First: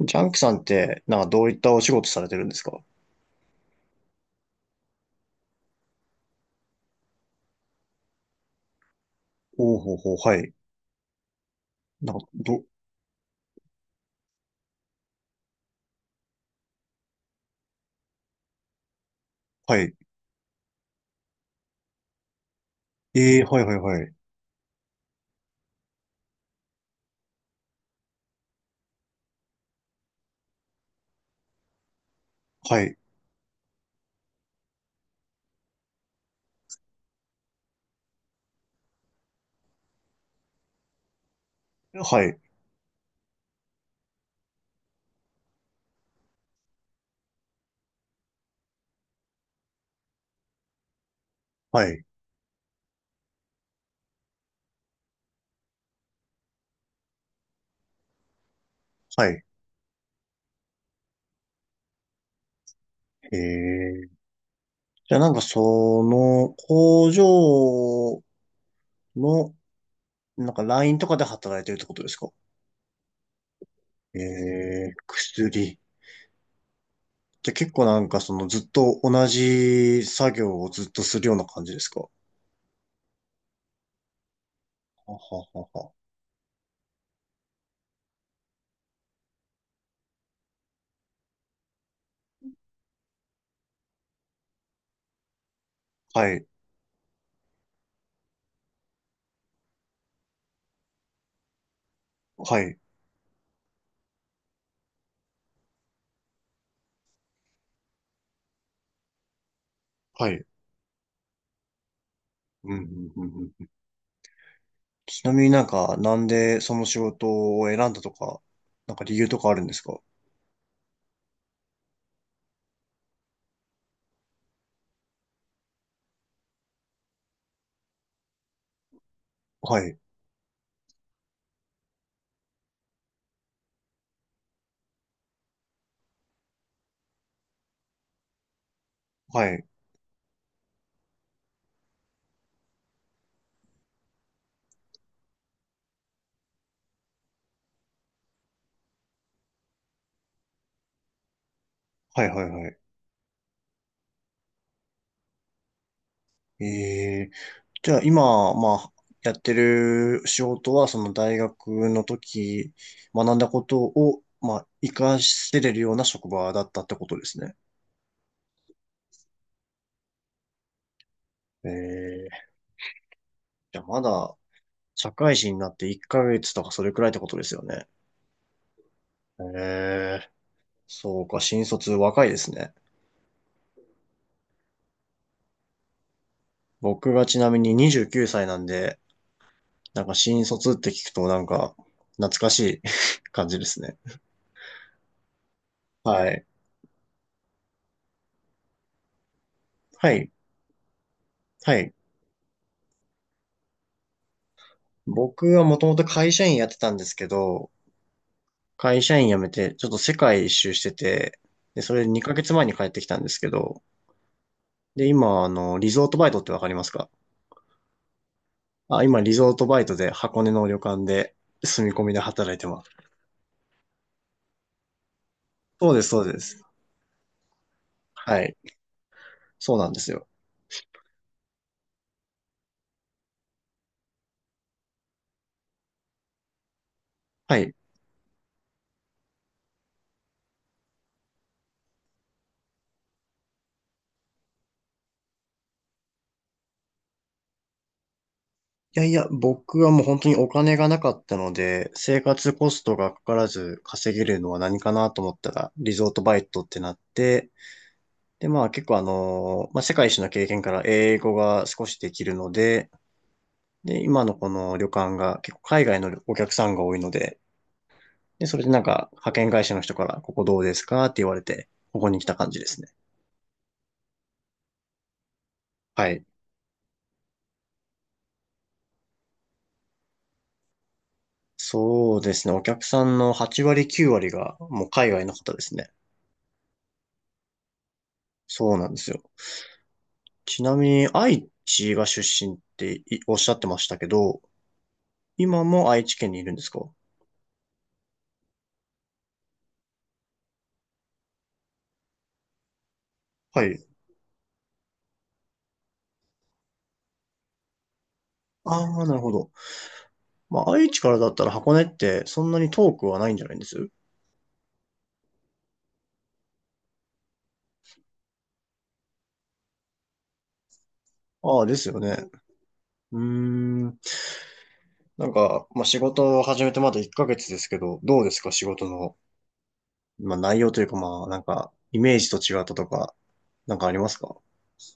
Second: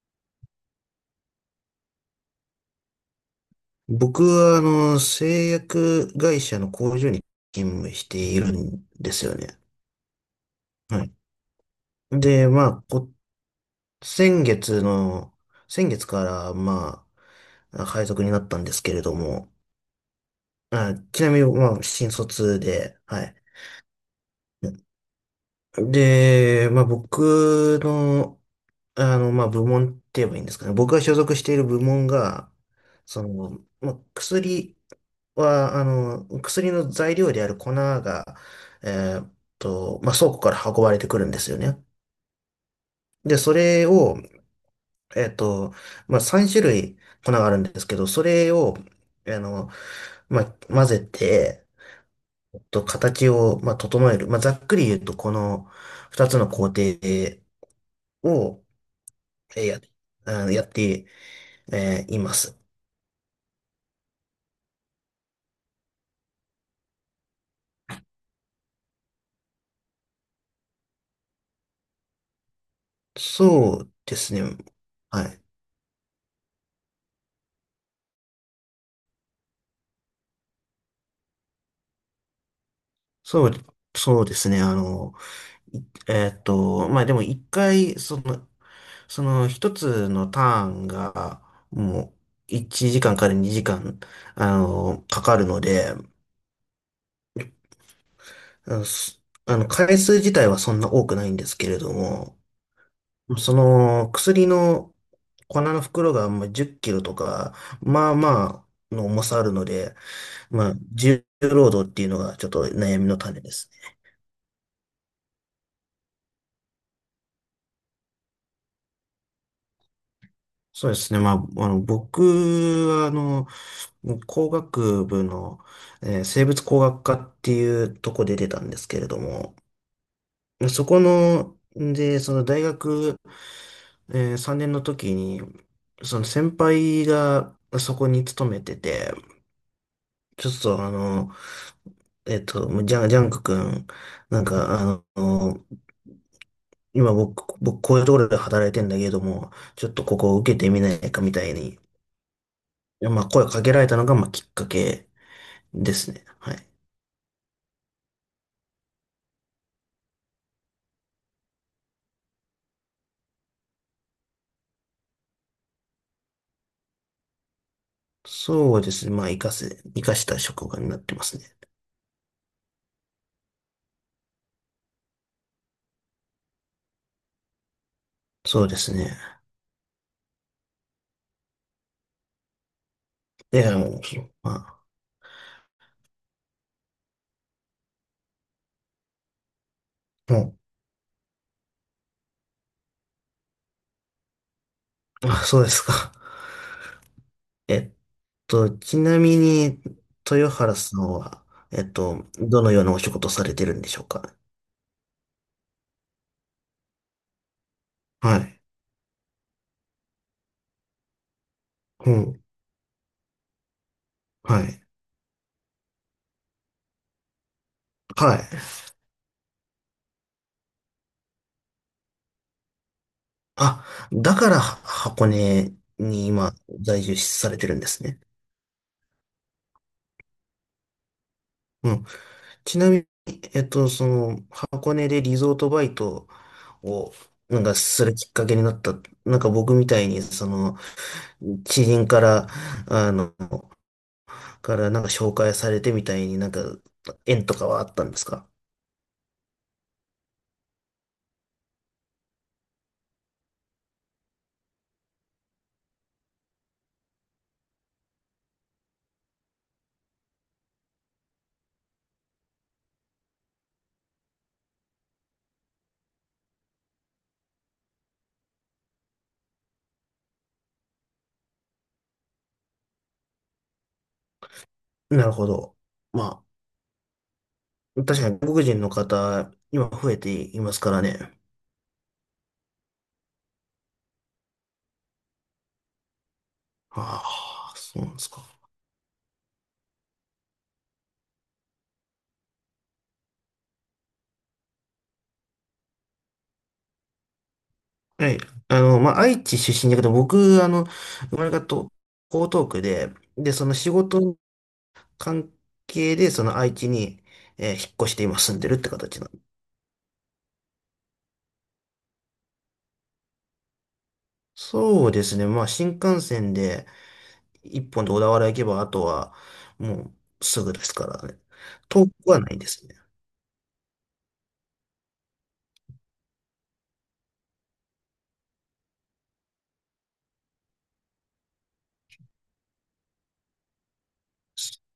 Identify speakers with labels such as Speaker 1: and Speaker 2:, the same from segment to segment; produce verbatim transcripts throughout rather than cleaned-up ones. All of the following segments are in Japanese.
Speaker 1: ジャンキさんって、なんかどういったお仕事されてるんですか？
Speaker 2: 僕は、あの、製薬会社の工場に勤務しているんですよね。
Speaker 1: おうほうほう、はい。
Speaker 2: はい。
Speaker 1: なんか、
Speaker 2: で、
Speaker 1: ど、
Speaker 2: まあ、こ、先月の、先月から、まあ、配属になったんですけれども、
Speaker 1: はい。
Speaker 2: あ、ちなみに、まあ、新卒で、はい。
Speaker 1: ええ、はいはいはい。
Speaker 2: で、まあ、僕の、あの、まあ、部門って言えばいいんですかね。僕が所属している部門が、
Speaker 1: はい、
Speaker 2: その、まあ、薬は、あの、薬の材料である粉が、えーっと、まあ、倉庫から運ばれてくるんですよね。
Speaker 1: はい、
Speaker 2: で、それを、えーっと、まあ、さんしゅるい種類粉があるんですけど、それを、あの、まあ、混ぜて、
Speaker 1: はい、
Speaker 2: えっと、形を、まあ、整える。まあ、ざっくり言うと、このふたつの工程を、
Speaker 1: はい。
Speaker 2: えーや、あのやって、えーいます。
Speaker 1: ええ、じゃあなんかその、工場の、なんかラインとかで働いてるってことですか？
Speaker 2: そうで
Speaker 1: え
Speaker 2: すね。
Speaker 1: え、
Speaker 2: はい。
Speaker 1: 薬。じゃあ結構なんかそのずっと同じ作業をずっとするような感じですか？は
Speaker 2: そう、そうですね。あ
Speaker 1: は
Speaker 2: の、
Speaker 1: は
Speaker 2: い
Speaker 1: は。
Speaker 2: えーっと、まあでもいっかい、その、そのひとつのターンが、もう、いちじかんかんからにじかん、あの、かかるので、
Speaker 1: はい、
Speaker 2: あの、すあの回数自体はそんな多くないんですけれども、
Speaker 1: はい、
Speaker 2: その、薬の粉の袋が、まあ、じゅっキロとか、まあまあ、の重さあるので、
Speaker 1: はい。
Speaker 2: まあ、重労働っていうのがちょっと
Speaker 1: うん、
Speaker 2: 悩みの
Speaker 1: うん、
Speaker 2: 種で
Speaker 1: うん。
Speaker 2: す。
Speaker 1: ちなみになんか、なんでその仕事を選んだとか、なんか理由とかあるんですか？
Speaker 2: そうですね。まあ、あの、僕は、あの、もう工学部の、えー生物工学科っていうとこで出たんですけれども、
Speaker 1: はい、
Speaker 2: そこの、で、その大学、えーさんねんの時に、その先輩がそこに勤めてて、
Speaker 1: はい、
Speaker 2: ちょっとあの、えっと、ジャン、ジャンク君、なんかあの、今僕、僕こういうところで働いてんだけれども、ちょっとここを受けてみないかみたいに、
Speaker 1: はい、はい、は
Speaker 2: まあ声をかけられたのが、まあきっかけですね。は
Speaker 1: い。
Speaker 2: い。
Speaker 1: ええ、じゃあ今、まあ、やってる仕事は、その大学の時、学んだことを、まあ、活かせれるような職場だったってことですね。
Speaker 2: そうですね。まあ、活かせ、活かした職場になってますね。
Speaker 1: ええ、じゃあまだ、社会人になっていっかげつとかそれくらいってことですよね。
Speaker 2: そうですね。
Speaker 1: ええ、そうか、新卒若いですね。
Speaker 2: いや、もう、ま
Speaker 1: 僕がちなみににじゅうきゅうさいなんで、なんか
Speaker 2: あ、
Speaker 1: 新
Speaker 2: も
Speaker 1: 卒って聞くとなんか懐かしい 感じですね。
Speaker 2: う、あ、そうですか。
Speaker 1: はい。
Speaker 2: えっと、ちなみに、
Speaker 1: はい。
Speaker 2: 豊原さんは、
Speaker 1: は
Speaker 2: えっ
Speaker 1: い。
Speaker 2: と、どのようなお仕事をされてるんでしょうか？
Speaker 1: 僕はもともと会社員やってたんですけど、
Speaker 2: はい。
Speaker 1: 会社員辞めてちょっと世界一周してて、で、それ
Speaker 2: う
Speaker 1: 2
Speaker 2: ん。
Speaker 1: ヶ月前に帰ってきたんですけど、
Speaker 2: はい。
Speaker 1: で、今、あの、リゾートバイトってわかりますか？
Speaker 2: はい。
Speaker 1: あ、今、リゾートバイトで箱根の旅館で住み込みで働いてます。
Speaker 2: あ、だから、箱根
Speaker 1: そうです、そ
Speaker 2: に
Speaker 1: うで
Speaker 2: 今、
Speaker 1: す。
Speaker 2: 在住されてるんですね。
Speaker 1: はい。そうなんですよ。
Speaker 2: うん。ちなみに、えっと、その、箱根でリゾートバイトを、
Speaker 1: は
Speaker 2: なんか
Speaker 1: い。
Speaker 2: するきっかけになった。なんか僕みたいに、その、知人から、あの、から、なんか紹介されてみたいになんか、縁とかはあったんですか？
Speaker 1: いやいや、僕はもう本当にお金がなかったので、生活コストがかからず稼げるのは何かなと思ったら、リゾートバイトってなって、で、まあ結構あの、まあ世界一の経験から英語が少しできるので、で、今のこの旅館が結構海外のお客さんが多いので、で、それでなんか派遣会社の人からここどうですかって言われて、ここに来た感じですね。
Speaker 2: なるほど。
Speaker 1: はい。
Speaker 2: まあ、確かに外国人の方、今増えていますからね。
Speaker 1: そうですね。お客さんのはち割きゅう割がもう海外の方ですね。
Speaker 2: ああ、そうなんですか。
Speaker 1: そうなんですよ。ちなみに、愛知が出身っていおっしゃってましたけど、今も愛知県にいるんですか？
Speaker 2: はい。あの、まあ、愛知出身だけど、僕、あの、生まれがと江東区で、で、
Speaker 1: は
Speaker 2: その
Speaker 1: い。
Speaker 2: 仕事の関係で、その愛知に、えー引っ越して今住んでるっ
Speaker 1: あ
Speaker 2: て
Speaker 1: あ、なる
Speaker 2: 形な
Speaker 1: ほ
Speaker 2: んで
Speaker 1: ど。
Speaker 2: す。
Speaker 1: まあ、愛知からだったら箱根ってそんなに遠くはないんじゃないんです？
Speaker 2: そうですね。まあ、新幹線でいっぽんで小田原行けば、あとはもうすぐですからね。
Speaker 1: ああ、ですよ
Speaker 2: 遠
Speaker 1: ね。
Speaker 2: くはないですね。
Speaker 1: うーん。なんか、まあ、仕事を始めてまだいっかげつですけど、どうですか仕事の、まあ、内容というか、まあ、なんか、イメージと違ったとか、なんかありますか？あ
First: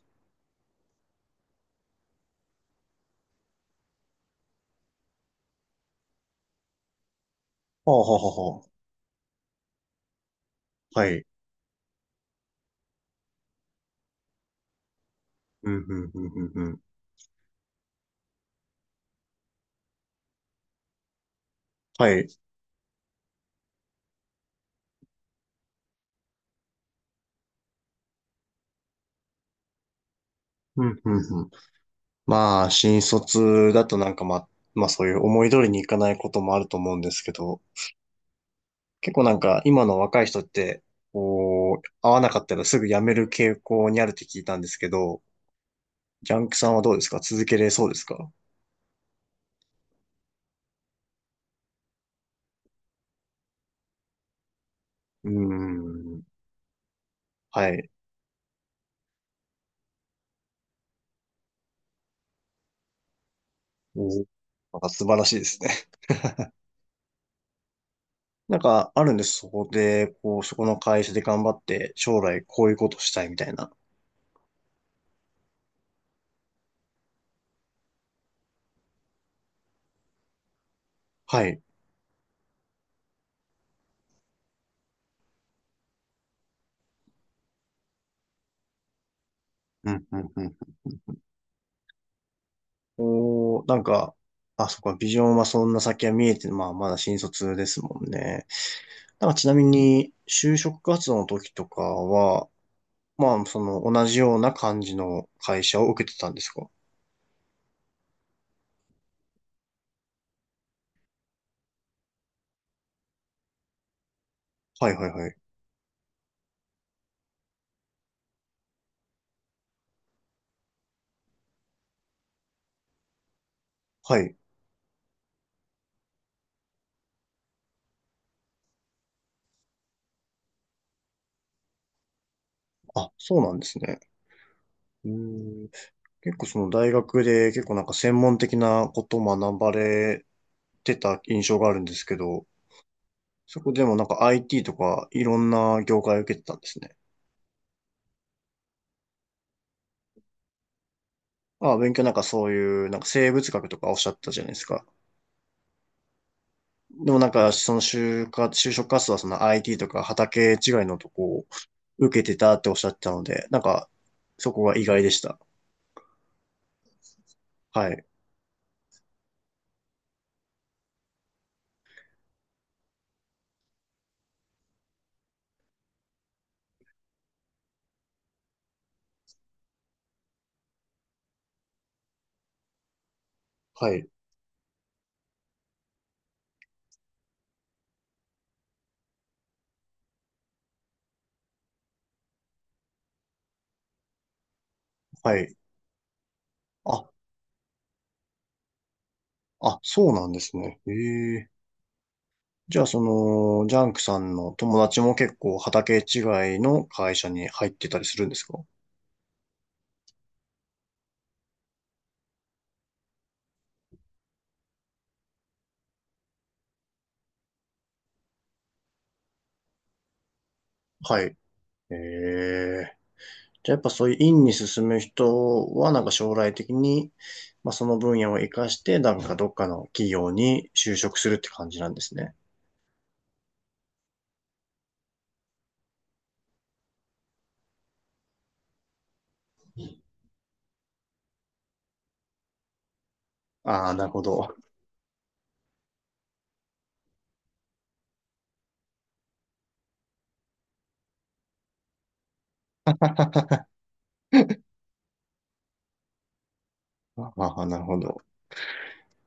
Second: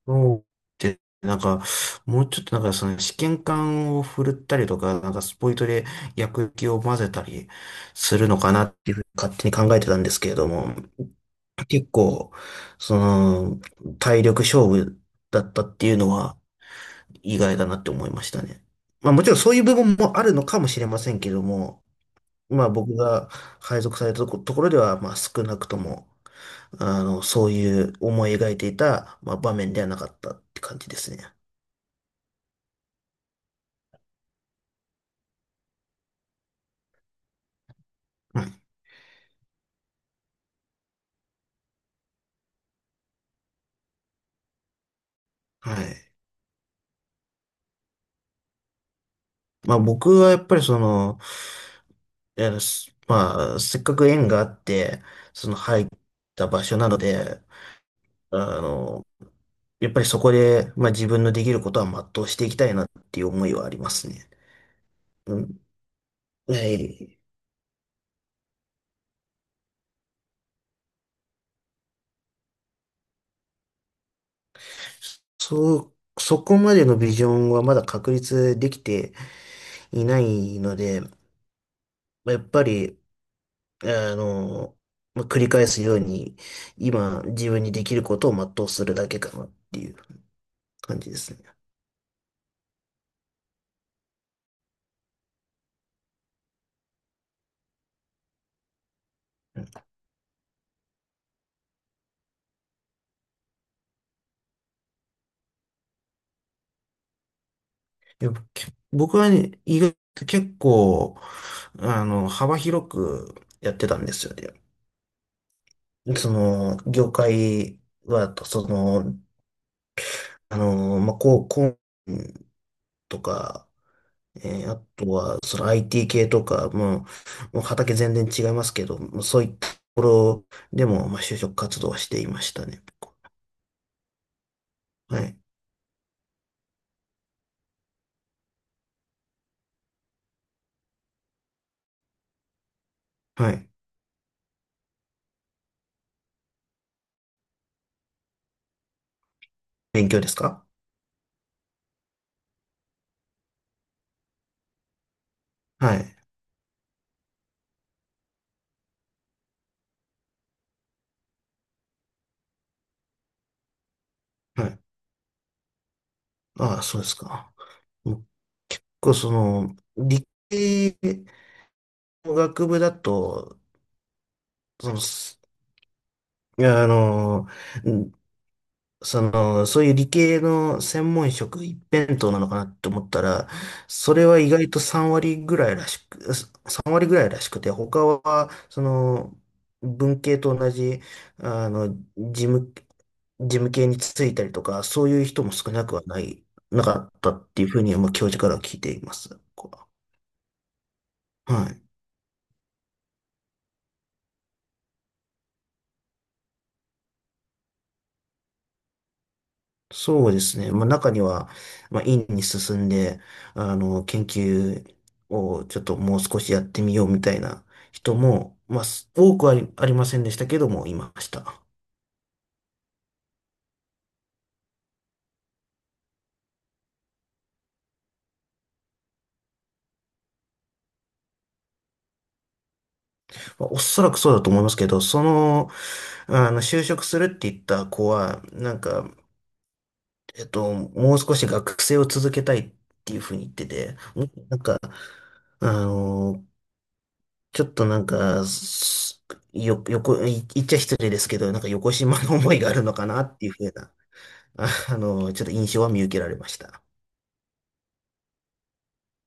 Speaker 2: そうで、なんか、もうちょっとなんかその試験管を振るったりとか、なんかスポイトで薬液を混ぜたり
Speaker 1: あ、は
Speaker 2: す
Speaker 1: は
Speaker 2: るの
Speaker 1: は
Speaker 2: かな
Speaker 1: は。
Speaker 2: っていうふうに勝手に考えてたんですけれども、
Speaker 1: はい。
Speaker 2: 結構、その、体力勝負だった
Speaker 1: うん、
Speaker 2: ってい
Speaker 1: う
Speaker 2: うの
Speaker 1: ん、うん、
Speaker 2: は
Speaker 1: うん、うん。
Speaker 2: 意外だなって思いましたね。まあもちろんそういう部分もあるのかもしれませんけども、
Speaker 1: はい。
Speaker 2: まあ僕が配属されたとこ、ところでは、まあ少なくとも、あの、そういう思い描いていた、まあ場面ではなかったって感
Speaker 1: う
Speaker 2: じで
Speaker 1: んう
Speaker 2: す
Speaker 1: ん
Speaker 2: ね。
Speaker 1: うん。まあ、新卒だとなんかまあ、まあそういう思い通りにいかないこともあると思うんですけど、
Speaker 2: うん。
Speaker 1: 結構なんか今の若い人って、こう、合わなかったらすぐ辞める傾向にあるって聞いたんですけど、
Speaker 2: はい。
Speaker 1: ジャンクさんはどうですか？続けれそうですか？
Speaker 2: まあ僕はやっぱりその、いやすまあせっかく縁があって、
Speaker 1: うー
Speaker 2: その入っ
Speaker 1: ん。
Speaker 2: た場所なので、
Speaker 1: はい。
Speaker 2: あの、やっぱりそこで、まあ自分のできることは全うしていきたいなっていう思いはありま
Speaker 1: お、
Speaker 2: す
Speaker 1: な
Speaker 2: ね。
Speaker 1: んか素晴らしい
Speaker 2: う
Speaker 1: です
Speaker 2: ん。
Speaker 1: ね。
Speaker 2: はい。
Speaker 1: なんかあるんです。そこで、こう、そこの会社で頑張って、将来こういうことしたいみたいな。
Speaker 2: そう、そこまでのビジョンはまだ確立できていないので、
Speaker 1: はい。
Speaker 2: まあやっぱり、あの、まあ繰り返すように、今自分にできることを全うするだけかなってい
Speaker 1: う
Speaker 2: う
Speaker 1: んうんうん。
Speaker 2: 感じですね。
Speaker 1: おー、なんか、あ、そっか、ビジョンはそんな先は見えて、まあ、まだ新卒ですもんね。なんかちなみに、就職活動の時とかは、まあ、その、同じような感じの会社を受けてたんですか？
Speaker 2: いやけ僕はね、意外と結構、あの、幅広くやってたんですよね。
Speaker 1: はいはいはい。
Speaker 2: その、業界は、その、あの、まあ、こう、こうとか、
Speaker 1: はい。
Speaker 2: えーあとは、その アイティー 系とか、もう、もう畑全然違いますけど、もうそういったところでも、まあ、就職活動はしていましたね。
Speaker 1: あ、そうなんですね。うー
Speaker 2: はい。
Speaker 1: ん。結構その大学で結構なんか専門的なことを学ばれてた印象があるんですけど、
Speaker 2: は
Speaker 1: そ
Speaker 2: い。
Speaker 1: こでもなんか アイティー とかいろんな業界を受けてたんですね。
Speaker 2: 勉強ですか？
Speaker 1: あ、勉強なんかそういう、なんか生物学とかおっしゃったじゃないですか。
Speaker 2: はい。
Speaker 1: でもなんか、その就活、就職活動はその アイティー とか畑違いのとこを受けてたっておっしゃってたので、なんか、そこ
Speaker 2: は
Speaker 1: が
Speaker 2: い。
Speaker 1: 意外でした。
Speaker 2: ああ、そうですか。
Speaker 1: はい。
Speaker 2: 僕、その、理系の学部だと、その、すいや、あの、その、そういう理系の専門職一辺倒なのかなって思ったら、
Speaker 1: はい。
Speaker 2: それは意外とさんわり割ぐらいらしく、さんわり割ぐらいらしくて、他は、その、文系と同じ、あの、事務、事務系に就いたりとか、そういう
Speaker 1: は
Speaker 2: 人も
Speaker 1: い。
Speaker 2: 少なくはない、なか
Speaker 1: あ、
Speaker 2: ったっていうふうに、まあ、教授からは聞いています。こ
Speaker 1: あ、そうなんですね。ええ。
Speaker 2: うはい。
Speaker 1: じゃあ、その、ジャンクさんの友達も結構畑違いの会社に入ってたりするんですか？
Speaker 2: そうですね。まあ、中には、まあ、院に進んで、あの、研究をちょっともう少しやってみようみたいな人も、まあ、す多くはありませんでしたけども、いま
Speaker 1: は
Speaker 2: し
Speaker 1: い。
Speaker 2: た。
Speaker 1: ええ。じゃあ、やっぱそういう院に進む人は、なんか将来的に、まあ、その分野を活かして、なんかどっかの企業に就職するって感じなんですね。
Speaker 2: まあ、おそらくそうだと思いますけど、その、あの、就職するって言った子は、なんか、えっと、もう少し学生を続けたいっていうふうに言って
Speaker 1: ああ、
Speaker 2: て、
Speaker 1: なるほ
Speaker 2: も
Speaker 1: ど。
Speaker 2: なんか、あの、ちょっとなんか、すよ、よこ、い言っちゃ失礼ですけど、なんかよこしまの思いがあるのかなっていうふうなああの、ちょっと印象は見受けられました。
Speaker 1: ああ、なるほど。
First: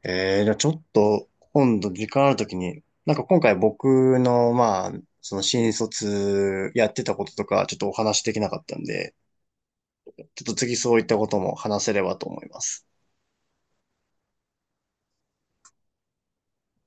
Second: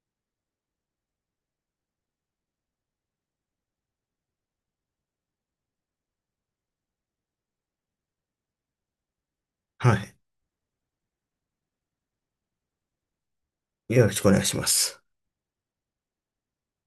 Speaker 1: えー、じゃあちょっと、今度時間あるときに、なんか今回僕の、まあ、その新卒やってたこととか、ちょっとお話できなかったんで、
Speaker 2: はい。
Speaker 1: ちょっと次そういったことも話せればと思います。
Speaker 2: よろしくお願いします。